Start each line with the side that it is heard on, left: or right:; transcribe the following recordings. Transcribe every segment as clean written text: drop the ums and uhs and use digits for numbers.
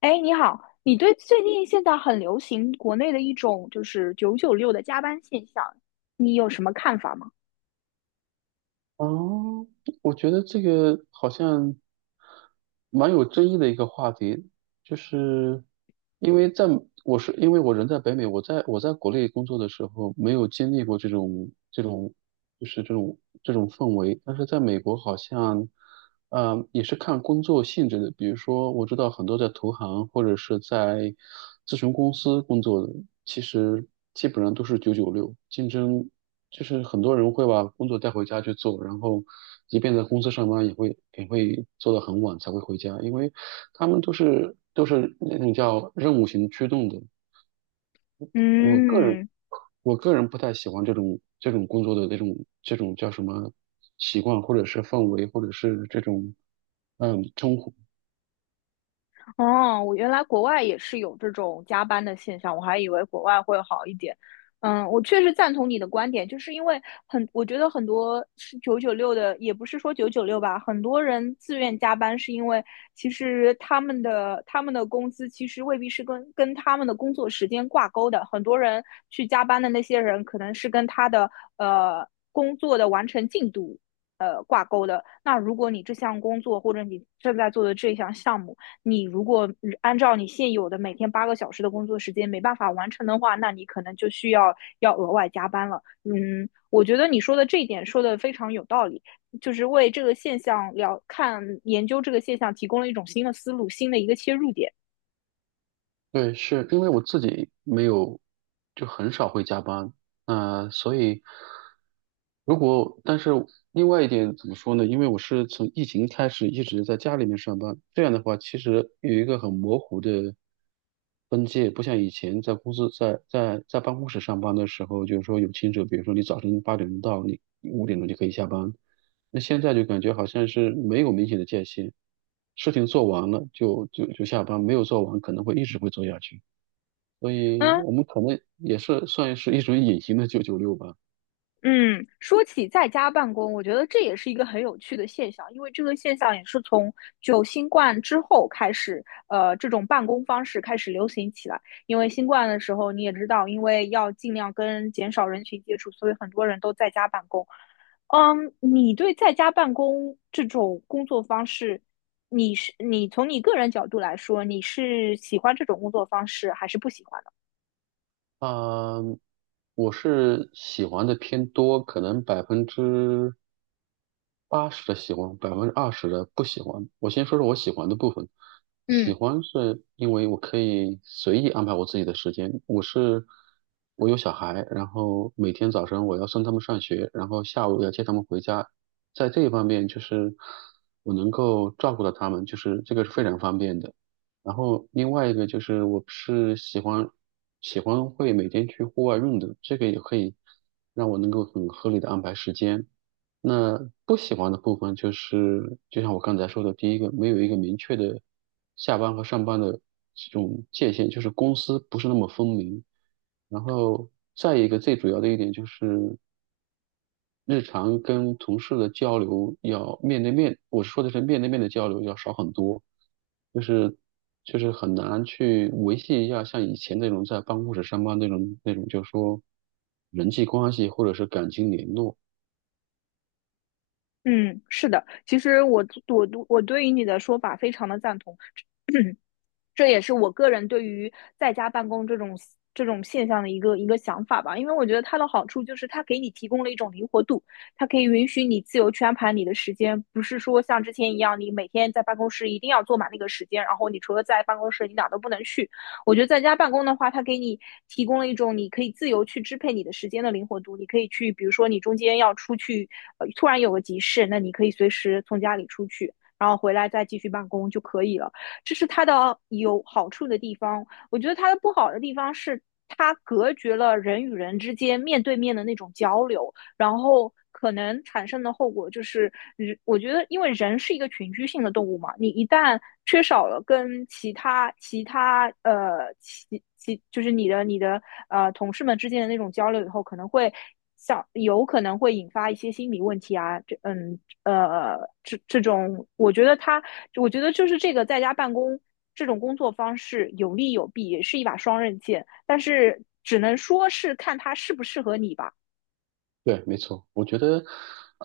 left: 哎，你好，你对最近现在很流行国内的一种就是九九六的加班现象，你有什么看法吗？
right: 哦，我觉得这个好像蛮有争议的一个话题，就是因为在我是因为我人在北美，我在国内工作的时候没有经历过这种就是这种氛围，但是在美国好像，也是看工作性质的，比如说我知道很多在投行或者是在咨询公司工作的，其实基本上都是九九六，竞争。就是很多人会把工作带回家去做，然后即便在公司上班，也会做到很晚才会回家，因为他们都是那种叫任务型驱动的。我个人
left: 嗯
right: 我个人不太喜欢这种工作的这种叫什么习惯，或者是氛围，或者是这种称呼。
left: 哦，我原来国外也是有这种加班的现象，我还以为国外会好一点。嗯，我确实赞同你的观点，就是因为很，我觉得很多是九九六的，也不是说九九六吧，很多人自愿加班是因为其实他们的工资其实未必是跟他们的工作时间挂钩的，很多人去加班的那些人可能是跟他的工作的完成进度挂钩的。那如果你这项工作或者你正在做的这项项目，你如果按照你现有的每天8个小时的工作时间没办法完成的话，那你可能就需要要额外加班了。嗯，我觉得你说的这一点说的非常有道理，就是为这个现象了看研究这个现象提供了一种新的思路，新的一个切入点。
right: 对，是因为我自己没有，就很少会加班，所以如果，但是另外一点怎么说呢？因为我是从疫情开始一直在家里面上班，这样的话其实有一个很模糊的分界，不像以前在公司在办公室上班的时候，就是说有清楚，比如说你早晨8点钟到，你5点钟就可以下班，那现在就感觉好像是没有明显的界限，事情做完了就下班，没有做完可能会一直会做下去，所以
left: 嗯。
right: 我们可能也是算是一种隐形的九九六吧。
left: 嗯，说起在家办公，我觉得这也是一个很有趣的现象，因为这个现象也是从就新冠之后开始，这种办公方式开始流行起来。因为新冠的时候，你也知道，因为要尽量跟减少人群接触，所以很多人都在家办公。嗯，你对在家办公这种工作方式，你从你个人角度来说，你是喜欢这种工作方式还是不喜欢的？
right: 啊、我是喜欢的偏多，可能80%的喜欢，20%的不喜欢。我先说说我喜欢的部分。喜
left: 嗯。
right: 欢是因为我可以随意安排我自己的时间。我是我有小孩，然后每天早晨我要送他们上学，然后下午要接他们回家。在这一方面，就是我能够照顾到他们，就是这个是非常方便的。然后另外一个就是我是喜欢会每天去户外运动，这个也可以让我能够很合理的安排时间。那不喜欢的部分就是，就像我刚才说的，第一个没有一个明确的下班和上班的这种界限，就是公司不是那么分明。然后再一个最主要的一点就是日常跟同事的交流要面对面，我说的是面对面的交流要少很多，就是就是很难去维系一下像以前那种在办公室上班那种，就是说人际关系或者是感情联络。
left: 嗯，是的，其实我对于你的说法非常的赞同。这也是我个人对于在家办公这种现象的一个想法吧，因为我觉得它的好处就是它给你提供了一种灵活度，它可以允许你自由去安排你的时间，不是说像之前一样，你每天在办公室一定要坐满那个时间，然后你除了在办公室你哪都不能去。我觉得在家办公的话，它给你提供了一种你可以自由去支配你的时间的灵活度，你可以去，比如说你中间要出去，突然有个急事，那你可以随时从家里出去，然后回来再继续办公就可以了。这是它的有好处的地方。我觉得它的不好的地方是，它隔绝了人与人之间面对面的那种交流。然后可能产生的后果就是，我觉得，因为人是一个群居性的动物嘛，你一旦缺少了跟其他就是你的同事们之间的那种交流以后，可能会像有可能会引发一些心理问题啊，这嗯呃这这种，我觉得他，我觉得就是这个在家办公这种工作方式有利有弊，也是一把双刃剑，但是只能说是看它适不适合你吧。
right: 对，没错，我觉得，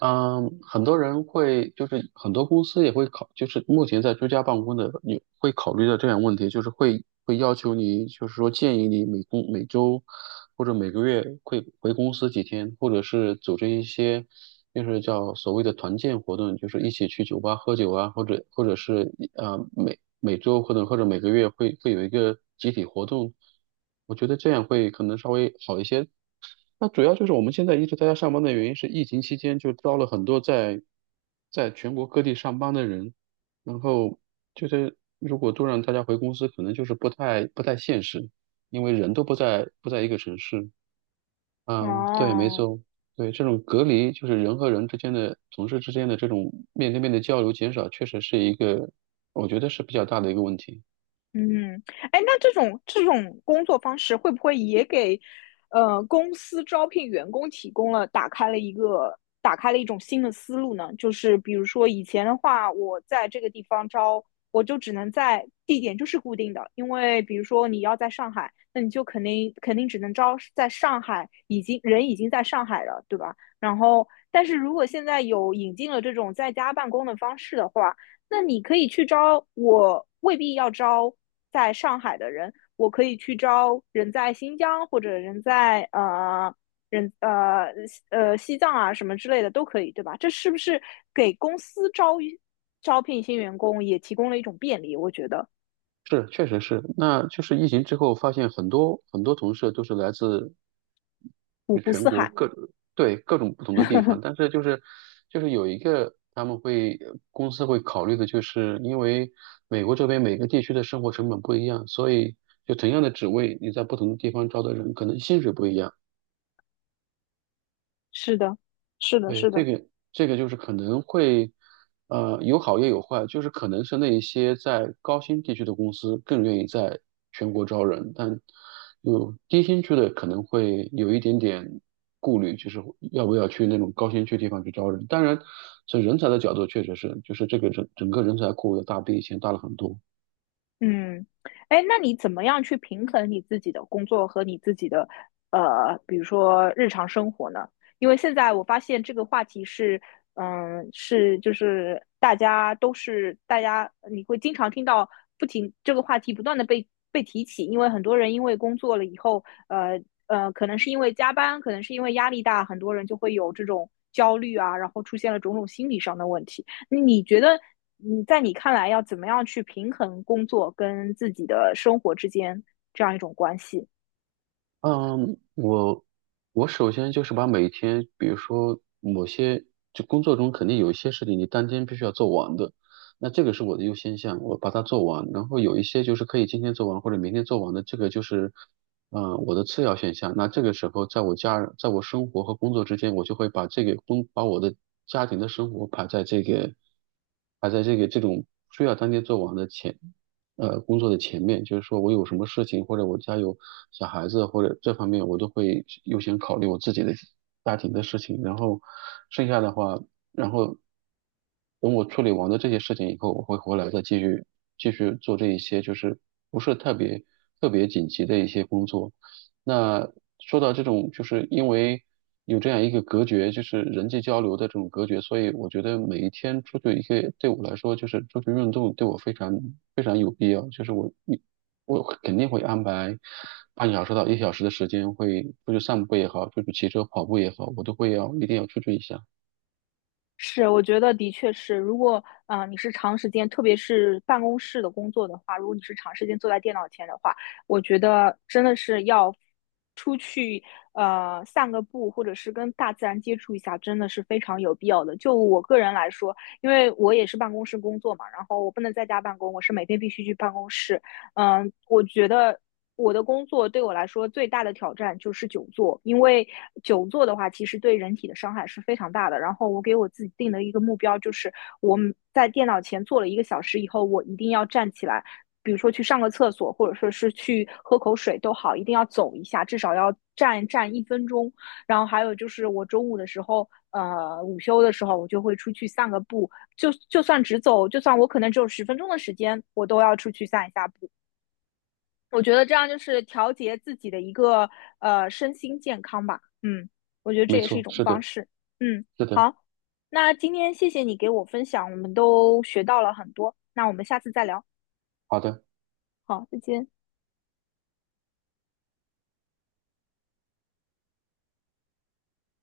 right: 嗯，很多人会，就是很多公司也会考，就是目前在居家办公的，你会考虑到这样问题，就是会要求你，就是说建议你每周或者每个月会回公司几天，或者是组织一些，就是叫所谓的团建活动，就是一起去酒吧喝酒啊，或者是每周或者每个月会有一个集体活动，我觉得这样会可能稍微好一些。那主要就是我们现在一直在家上班的原因是，疫情期间就招了很多在全国各地上班的人，然后就是如果都让大家回公司，可能就是不太现实，因为人都不在一个城市。嗯，对，没
left: 哦，
right: 错，对，这种隔离就是人和人之间的、同事之间的这种面对面的交流减少，确实是一个我觉得是比较大的一个问题。
left: 嗯，哎，那这种工作方式会不会也给，公司招聘员工提供了打开了一个打开了一种新的思路呢？就是比如说以前的话，我在这个地方招，我就只能在地点就是固定的，因为比如说你要在上海，那你就肯定只能招在上海，已经人已经在上海了，对吧？然后，但是如果现在有引进了这种在家办公的方式的话，那你可以去招，我未必要招在上海的人，我可以去招人在新疆或者人在呃人呃呃西藏啊什么之类的都可以，对吧？这是不是给公司招招聘新员工也提供了一种便利？我觉得
right: 是，确实是。那就是疫情之后，发现很多很多同事都是来自
left: 五
right: 就
left: 湖
right: 全
left: 四
right: 国
left: 海，
right: 各对，各种不同的地方，但是就是有一个他们会公司会考虑的，就是因为美国这边每个地区的生活成本不一样，所以就同样的职位，你在不同的地方招的人，可能薪水不一样。
left: 是的，是的，
right: 对，
left: 是
right: 这
left: 的。
right: 个这个就是可能会，有好也有坏，就是可能是那一些在高新地区的公司更愿意在全国招人，但有低新区的可能会有一点点顾虑，就是要不要去那种高新区地方去招人。当然，从人才的角度，确实是，就是这个整个人才库要大比以前大了很多。
left: 嗯，哎，那你怎么样去平衡你自己的工作和你自己的比如说日常生活呢？因为现在我发现这个话题是，嗯，大家，你会经常听到不停这个话题不断的被提起，因为很多人因为工作了以后，可能是因为加班，可能是因为压力大，很多人就会有这种焦虑啊，然后出现了种种心理上的问题。你觉得你在你看来要怎么样去平衡工作跟自己的生活之间这样一种关系？
right: 嗯，我首先就是把每天，比如说某些就工作中肯定有一些事情你当天必须要做完的，那这个是我的优先项，我把它做完。然后有一些就是可以今天做完或者明天做完的，这个就是，我的次要选项。那这个时候，在我家人，在我生活和工作之间，我就会把这个工，把我的家庭的生活排在这个，排在这个这种需要当天做完的前。工作的前面，就是说我有什么事情，或者我家有小孩子，或者这方面，我都会优先考虑我自己的家庭的事情。然后剩下的话，然后等我处理完了这些事情以后，我会回来再继续做这一些，就是不是特别特别紧急的一些工作。那说到这种，就是因为有这样一个隔绝，就是人际交流的这种隔绝，所以我觉得每一天出去一个，对我来说就是出去运动，对我非常非常有必要。就是我肯定会安排半个小时到一小时的时间，会出去散步也好，出去骑车、跑步也好，我都会要一定要出去一下。
left: 是，我觉得的确是。如果你是长时间，特别是办公室的工作的话，如果你是长时间坐在电脑前的话，我觉得真的是要出去散个步，或者是跟大自然接触一下，真的是非常有必要的。就我个人来说，因为我也是办公室工作嘛，然后我不能在家办公，我是每天必须去办公室。嗯，我觉得我的工作对我来说最大的挑战就是久坐，因为久坐的话，其实对人体的伤害是非常大的。然后我给我自己定的一个目标就是，我们在电脑前坐了1个小时以后，我一定要站起来，比如说去上个厕所，或者说是去喝口水都好，一定要走一下，至少要站1分钟。然后还有就是我中午的时候。午休的时候我就会出去散个步，就算只走，就算我可能只有10分钟的时间，我都要出去散一下步。我觉得这样就是调节自己的一个身心健康吧。嗯，我觉得这
right: 没
left: 也是一
right: 错，
left: 种
right: 是
left: 方
right: 的，
left: 式。嗯，
right: 是的，
left: 好，那今天谢谢你给我分享，我们都学到了很多。那我们下次再聊。
right: 好的。
left: 好，再见。